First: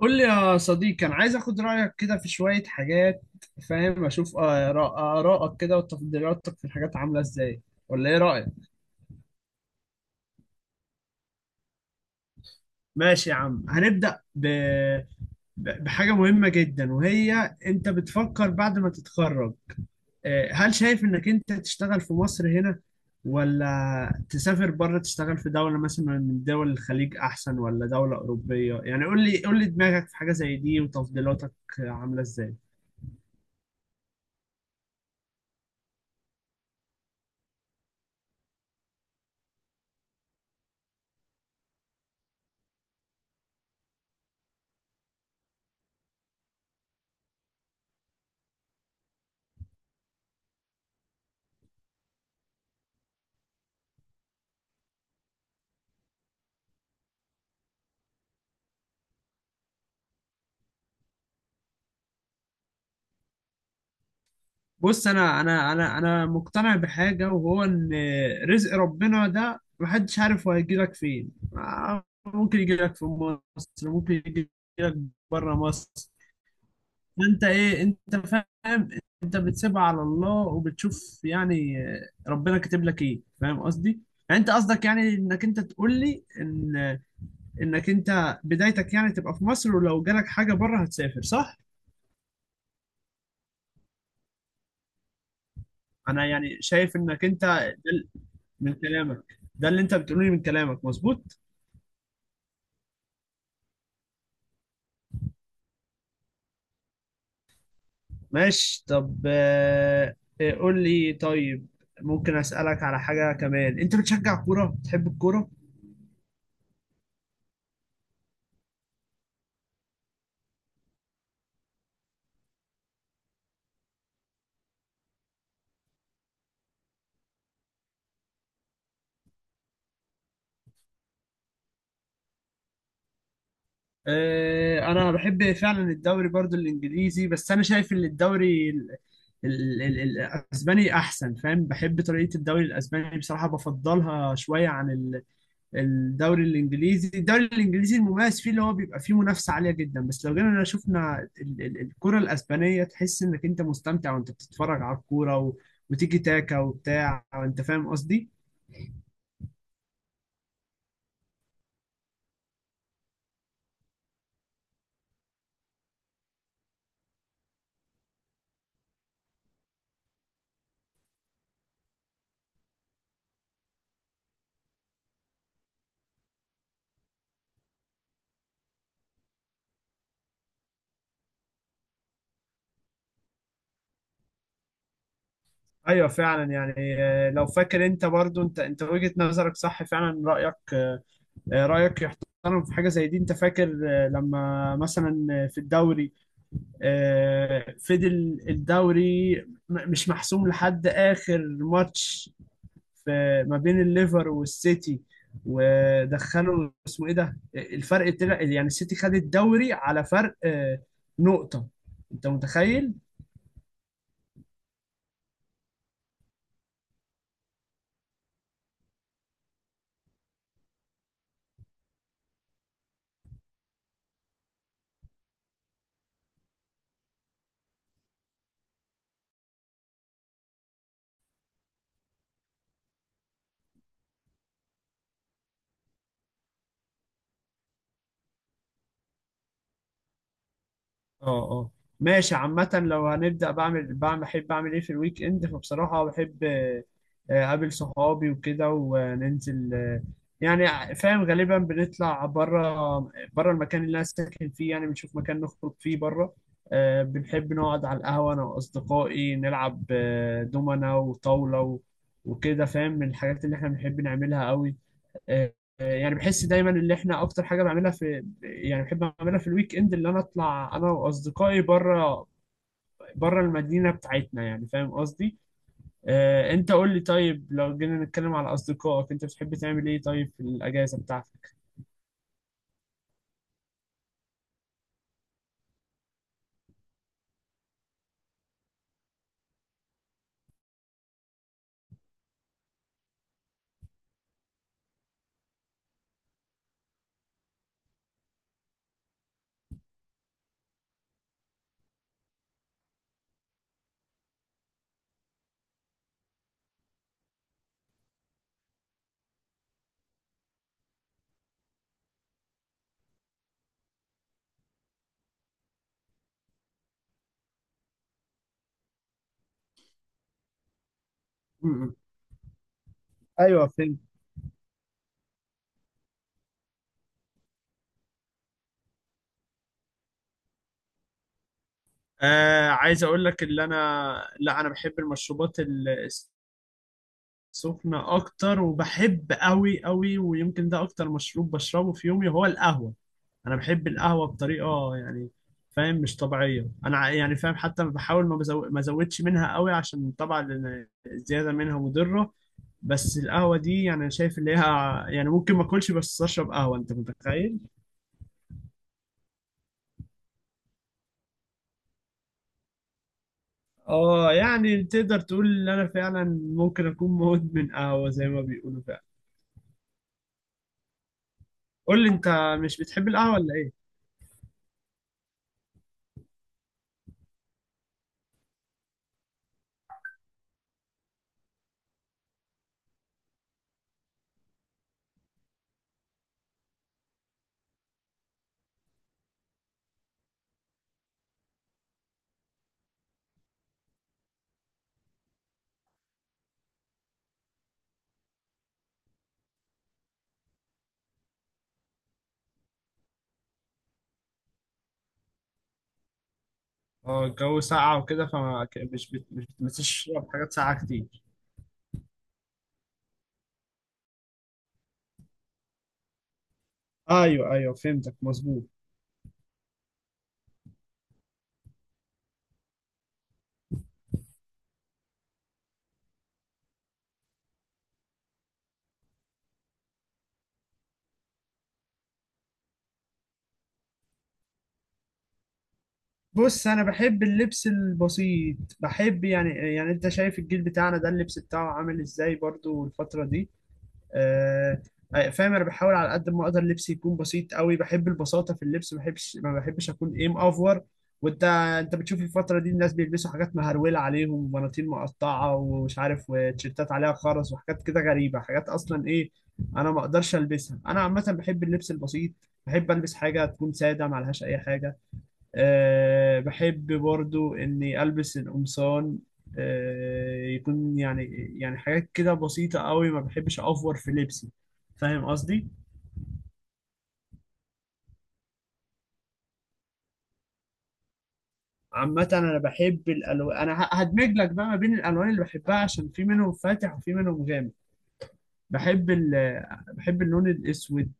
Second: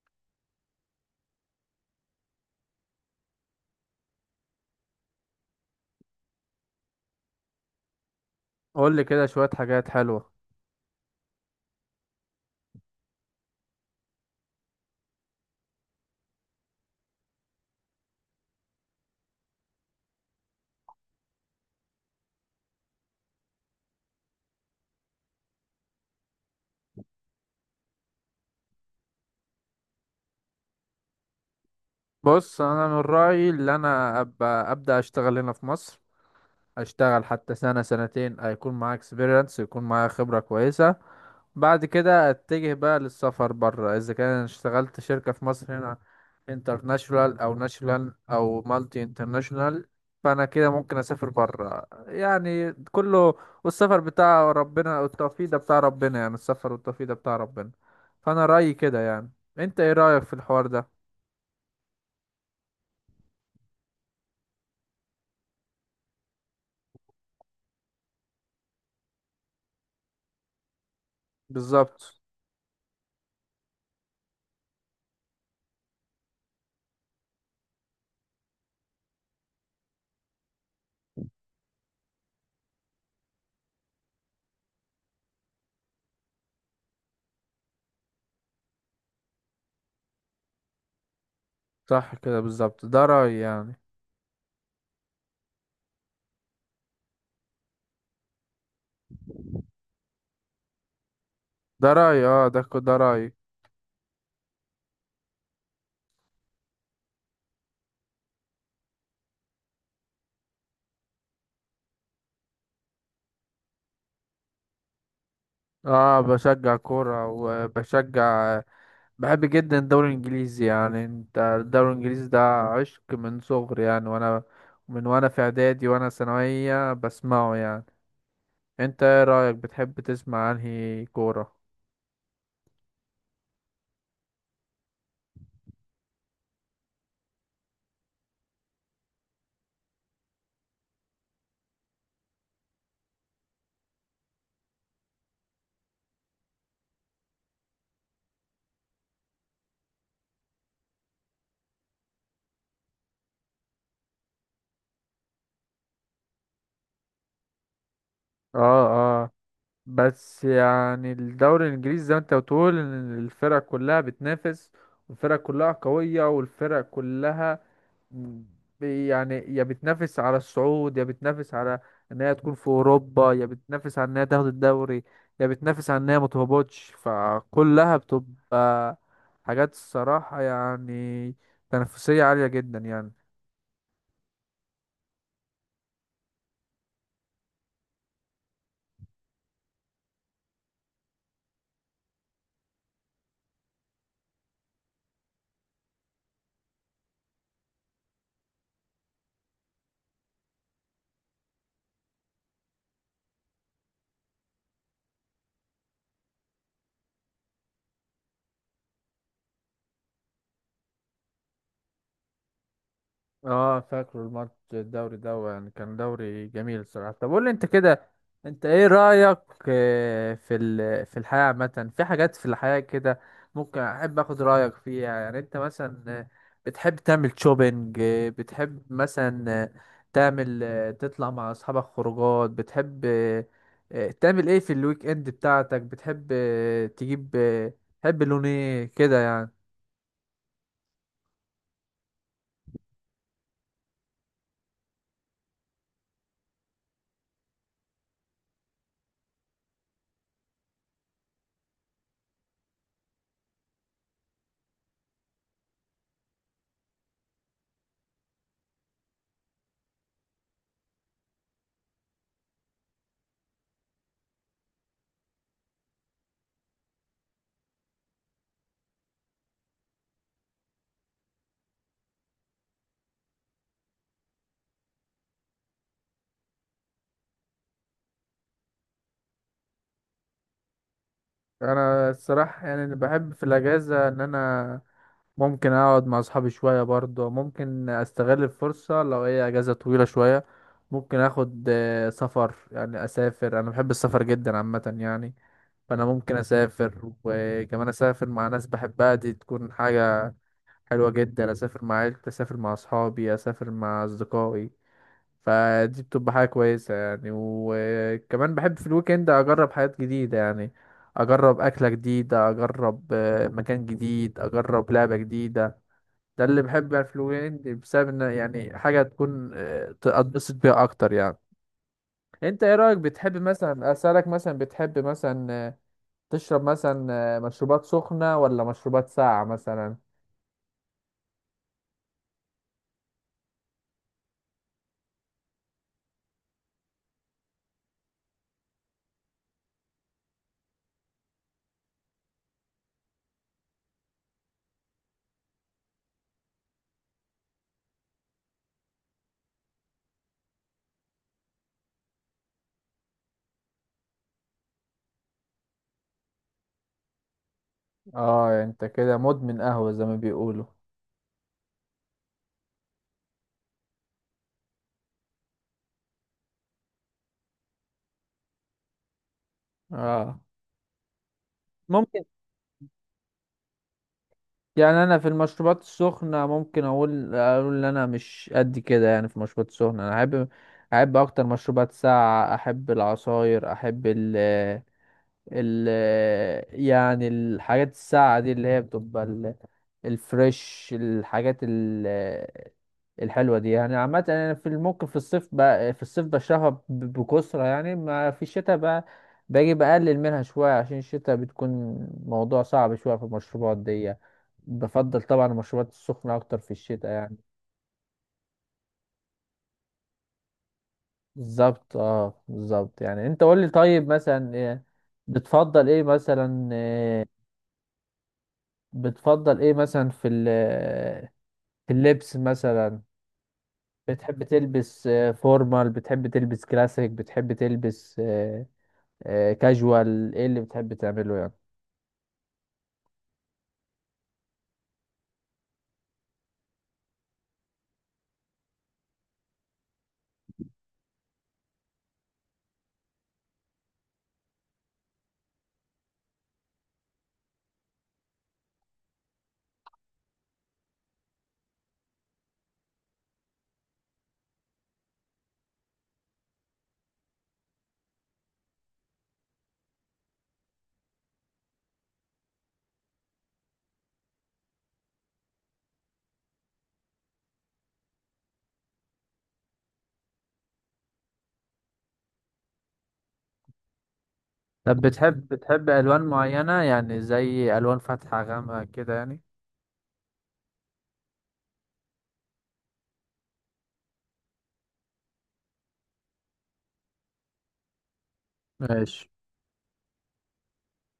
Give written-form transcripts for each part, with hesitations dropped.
قول لي يا صديقي، انا عايز اخد رايك كده في شويه حاجات. فاهم، اشوف ارائك كده وتفضيلاتك في الحاجات عامله ازاي، ولا ايه رايك؟ قول لي كده شوية حاجات حلوة. ماشي يا عم، هنبدا بحاجه مهمه جدا، وهي انت بتفكر بعد ما تتخرج، هل شايف انك انت تشتغل في مصر هنا، ولا تسافر بره تشتغل في دوله مثلا من دول الخليج احسن، ولا دوله اوروبيه؟ يعني قول لي دماغك في حاجه زي دي وتفضيلاتك عامله ازاي. بص انا من رأيي اللي انا ابقى ابدأ اشتغل هنا في مصر، اشتغل حتى سنة سنتين هيكون معايا اكسبيرينس، يكون معايا خبرة كويسة. بعد كده اتجه بقى للسفر بره. اذا كان أنا اشتغلت شركة في مصر هنا انترناشونال او ناشونال او مالتي انترناشونال، فانا كده ممكن اسافر بره يعني. كله والسفر بتاع ربنا والتوفيق ده بتاع ربنا، يعني السفر والتوفيق ده بتاع ربنا. فانا رأيي كده يعني. انت ايه رأيك في الحوار ده؟ بص، انا مقتنع بحاجه وهو ان رزق ربنا ده محدش عارف هو هيجيلك فين. بالظبط. ممكن يجيلك في مصر، ممكن يجيلك بره مصر. انت ايه، انت فاهم، انت بتسيبها على الله وبتشوف يعني ربنا كاتب لك ايه، فاهم قصدي؟ يعني انت قصدك يعني انك انت تقول لي ان انك انت بدايتك يعني تبقى في مصر، ولو جالك حاجه بره هتسافر، صح؟ صح كده بالظبط، ده رأيي يعني. انا يعني شايف انك انت ده من كلامك، ده اللي انت بتقوله لي من كلامك مظبوط. ده رأيي، اه، ده ده رأيي. ماشي طب، قول لي طيب، ممكن اسالك على حاجه كمان؟ انت بتشجع كوره، بتحب الكوره؟ اه بشجع كورة وبشجع، بحب جدا الدوري الانجليزي يعني. انت الدوري الانجليزي ده عشق من صغري يعني، وانا من وانا في اعدادي وانا ثانوية بسمعه يعني. انت ايه رأيك، بتحب تسمع انهي كورة؟ انا بحب فعلا الدوري برضو الانجليزي، بس انا شايف ان الدوري الاسباني احسن. فاهم، بحب طريقه الدوري الاسباني، بصراحه بفضلها شويه عن الدوري الانجليزي. الدوري الانجليزي المميز فيه اللي هو بيبقى فيه منافسه عاليه جدا، بس لو جينا شفنا الكره الاسبانيه تحس انك انت مستمتع وانت بتتفرج على الكوره وتيجي تاكا وبتاع، انت فاهم قصدي. اه اه. بس يعني الدوري الانجليزي زي ما انت بتقول ان الفرق كلها بتنافس، والفرق كلها قوية والفرق كلها مم. يعني يا بتنافس على الصعود، يا بتنافس على ان هي تكون في اوروبا، يا بتنافس على ان هي تاخد الدوري، يا بتنافس على ان هي ما تهبطش. فكلها بتبقى حاجات الصراحة يعني تنافسية عالية جدا يعني. ايوه فعلا يعني. لو فاكر انت برضو، انت وجهة نظرك صح فعلا، رايك رايك يحترم في حاجه زي دي. انت فاكر لما مثلا في الدوري فضل الدوري مش محسوم لحد اخر ماتش في ما بين الليفر والسيتي، ودخلوا اسمه ايه ده، الفرق طلع يعني السيتي خد الدوري على فرق نقطة؟ انت متخيل؟ اه فاكره الماتش الدوري ده يعني كان دوري جميل الصراحة. طب قول لي انت كده، انت ايه رأيك في في الحياة عامة، في حاجات في الحياة كده ممكن احب اخد رأيك فيها؟ يعني انت مثلا بتحب تعمل شوبينج؟ بتحب مثلا تعمل تطلع مع اصحابك خروجات؟ بتحب تعمل ايه في الويك اند بتاعتك؟ بتحب تجيب تحب لون ايه كده يعني؟ اه اه. ماشي، عامة لو هنبدأ بعمل بحب أعمل إيه في الويك إند، فبصراحة بحب أقابل صحابي وكده، وننزل يعني فاهم غالبا بنطلع بره، بره المكان اللي أنا ساكن فيه، يعني بنشوف مكان نخرج فيه بره. بنحب نقعد على القهوة أنا وأصدقائي، نلعب دومنا وطاولة وكده، فاهم، من الحاجات اللي إحنا بنحب نعملها قوي. آه، يعني بحس دايما اللي احنا اكتر حاجه بعملها في، يعني بحب اعملها في الويك اند، اللي انا اطلع انا واصدقائي بره، بره المدينه بتاعتنا، يعني فاهم قصدي. انت قول لي طيب، لو جينا نتكلم على اصدقائك، انت بتحب تعمل ايه طيب في الاجازه بتاعتك؟ انا الصراحه يعني بحب في الاجازه ان انا ممكن اقعد مع اصحابي شويه برضه. ممكن استغل الفرصه لو هي اجازه طويله شويه ممكن اخد سفر، يعني اسافر. انا بحب السفر جدا عامه يعني، فانا ممكن اسافر. وكمان اسافر مع ناس بحبها، دي تكون حاجه حلوه جدا. اسافر مع عيلتي، اسافر مع اصحابي، اسافر مع اصدقائي، فدي بتبقى حاجة كويسة يعني. وكمان بحب في الويكند أجرب حاجات جديدة يعني. أجرب أكلة جديدة، أجرب مكان جديد، أجرب لعبة جديدة. ده اللي بحب يعني في الويكند، بسبب إن يعني حاجة تكون أتبسط بيها أكتر يعني. م- م. أنت إيه رأيك، بتحب ايوه مثلا فهمت. أسألك مثلا بتحب مثلا تشرب مثلا مشروبات سخنة ولا مشروبات ساقعة مثلا؟ آه، عايز اقول لك اللي انا، لا انا بحب المشروبات سخنة أكتر، وبحب أوي أوي، ويمكن ده أكتر مشروب بشربه في يومي هو القهوة. أنا بحب القهوة بطريقة يعني، فاهم، مش طبيعية. أنا يعني فاهم، حتى بحاول ما أزودش منها أوي، عشان طبعا لأن الزيادة منها مضرة. بس القهوة دي يعني أنا شايف اللي هي يعني ممكن ما أكلش بس أشرب قهوة، أنت متخيل؟ اه انت كده مدمن قهوة زي ما بيقولوا. آه، يعني تقدر تقول إن أنا فعلا ممكن أكون مدمن قهوة زي ما بيقولوا فعلا. اه قول لي ممكن. أنت، مش بتحب القهوة ولا إيه؟ يعني انا في المشروبات السخنه ممكن اقول ان انا مش قد كده يعني. في المشروبات السخنه انا احب، احب اكتر مشروبات ساقعه، احب العصاير، احب ال ال يعني الحاجات الساقعة دي اللي هي بتبقى الفريش، الحاجات الحلوة دي يعني. عامة أنا في ممكن في الصيف بقى، في الصيف بشربها بكثرة يعني. ما في الشتاء بقى باجي بقلل منها شوية، عشان الشتاء بتكون موضوع صعب شوية في المشروبات دي. بفضل طبعا المشروبات السخنة أكتر في الشتاء اه، يعني. الجو ساقع وكده، فما مش بتمسش تشرب حاجات ساقعة كتير. بالظبط، اه بالظبط يعني. انت قول لي طيب مثلا إيه بتفضل ايه مثلا ايوه ايوه فهمتك، مظبوط. بتفضل ايه مثلا في في اللبس مثلا؟ بتحب تلبس فورمال، بتحب تلبس كلاسيك، بتحب تلبس كاجوال، ايه اللي بتحب تعمله يعني؟ بص، انا بحب اللبس البسيط، بحب يعني، يعني انت شايف الجيل بتاعنا ده اللبس بتاعه عامل ازاي برضو الفترة دي. آه، فاهم، انا بحاول على قد ما اقدر لبسي يكون بسيط قوي، بحب البساطه في اللبس، ما بحبش اكون ايه مأفور. وانت، انت بتشوف الفتره دي الناس بيلبسوا حاجات مهرولة عليهم، وبناطيل مقطعه ومش عارف، وتيشيرتات عليها خرز وحاجات كده غريبه، حاجات اصلا ايه انا ما اقدرش البسها. انا عامه بحب اللبس البسيط، بحب البس حاجه تكون ساده ما عليهاش اي حاجه. أه، بحب برضو إني ألبس القمصان. أه، يكون يعني، يعني حاجات كده بسيطة قوي، ما بحبش أوفر في لبسي، طب فاهم بتحب قصدي؟ بتحب الوان معينة يعني، زي الوان فاتحة غامقة كده يعني؟ عامة أنا بحب الألوان، أنا هدمج لك بقى ما بين الألوان اللي بحبها، عشان في منهم فاتح وفي منهم غامق. بحب ماشي. ال بحب اللون الأسود،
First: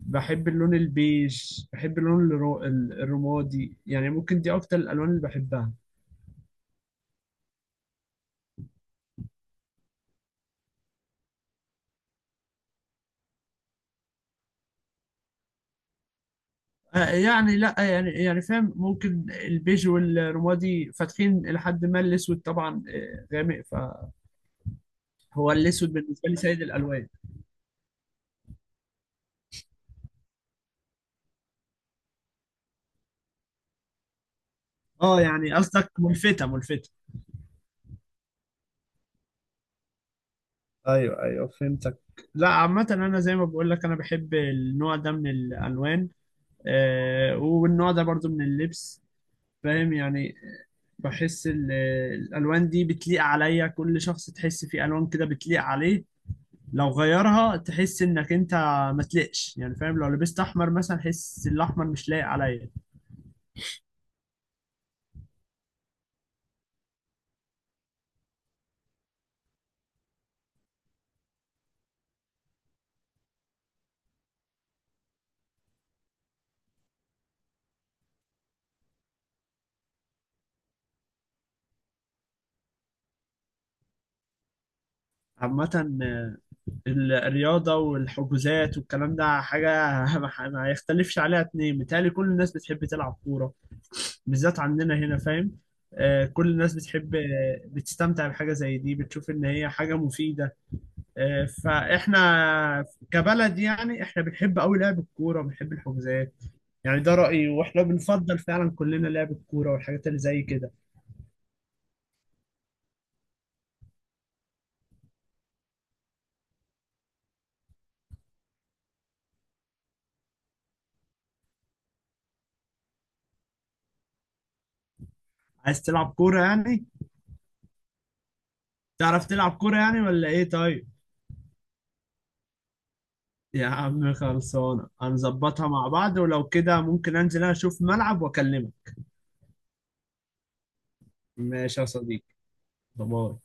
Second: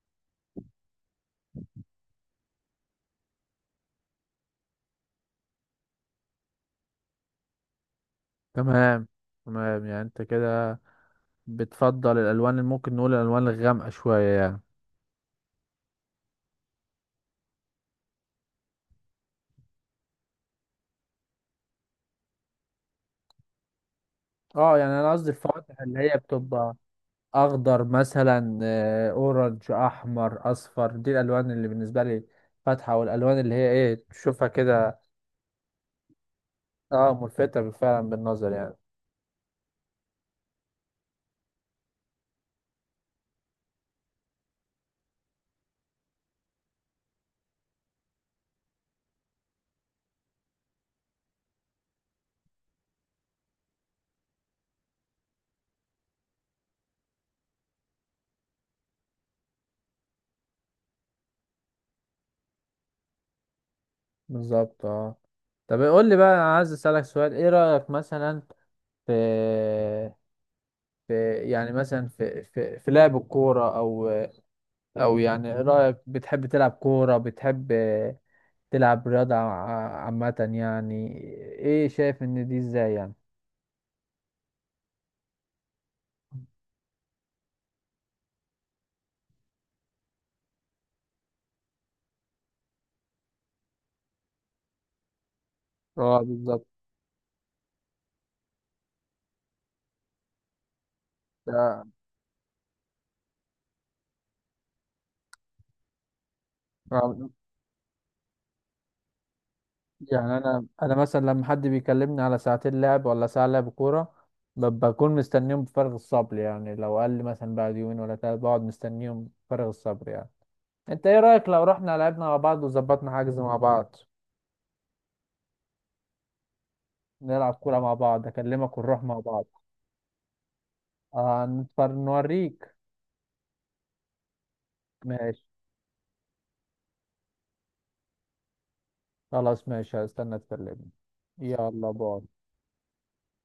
بحب اللون البيج، بحب اللون الرمادي، يعني ممكن دي أكتر الألوان اللي بحبها. تمام تمام، يعني انت كده بتفضل الالوان اللي ممكن نقول الالوان الغامقة شوية يعني. يعني لا يعني، يعني فاهم، ممكن البيج والرمادي فاتحين، لحد ما الاسود طبعا غامق. اه يعني انا قصدي فهو الفواتح الاسود اللي هي بالنسبه لي سيد بتبقى الالوان. اخضر مثلا، اورنج، احمر، اصفر، دي الالوان اللي بالنسبه لي فاتحه والالوان اللي هي ايه تشوفها كده. اه يعني قصدك ملفته، ملفته. اه ملفته فعلا بالنظر يعني. ايوه ايوه فهمتك. لا عامه انا زي ما بقول لك، انا بحب النوع ده من الالوان، والنوع ده برضو من اللبس، فاهم يعني. بحس الالوان دي بتليق عليا، كل شخص تحس فيه الوان كده بتليق عليه، لو غيرها تحس انك انت ما تلقش، يعني فاهم، لو لبست احمر مثلا تحس الاحمر مش لايق عليا. بالظبط اه. طب قول لي بقى، أنا عايز اسالك سؤال. ايه رايك مثلا في في لعب الكوره، او او يعني إيه رايك، بتحب تلعب كوره، بتحب تلعب رياضه عامه يعني؟ ايه شايف ان دي ازاي يعني؟ عامة الرياضة والحجوزات والكلام ده حاجة ما يختلفش عليها اتنين، متهيألي كل الناس بتحب تلعب كورة، بالذات عندنا هنا، فاهم. اه كل بالظبط. الناس بتحب بتستمتع بحاجة زي دي، بتشوف ان هي حاجة مفيدة. فاحنا كبلد يعني احنا بنحب قوي لعب الكوره، وبنحب الحجوزات، يعني ده آه. رايي، واحنا بنفضل فعلا كلنا لعب الكوره والحاجات اللي يعني زي انا كده. انا مثلا لما حد بيكلمني على ساعتين لعب ولا ساعه لعب كوره، بكون مستنيهم بفارغ الصبر يعني. لو قال لي مثلا بعد يومين ولا ثلاثه بقعد مستنيهم بفارغ الصبر يعني. انت ايه رايك لو رحنا لعبنا مع بعض وظبطنا حجز مع بعض؟ عايز تلعب كوره يعني؟ نلعب كوره مع بعض، اكلمك ونروح مع تعرف بعض. تلعب كوره يعني ولا ايه؟ طيب آه نتفر نوريك. يا عم، خلصانه، ماشي هنظبطها مع بعض، ولو كده ممكن انزل أنا اشوف ملعب واكلمك. خلاص، ماشي هستنى تكلمني. ماشي يا يلا باي. صديقي، باي.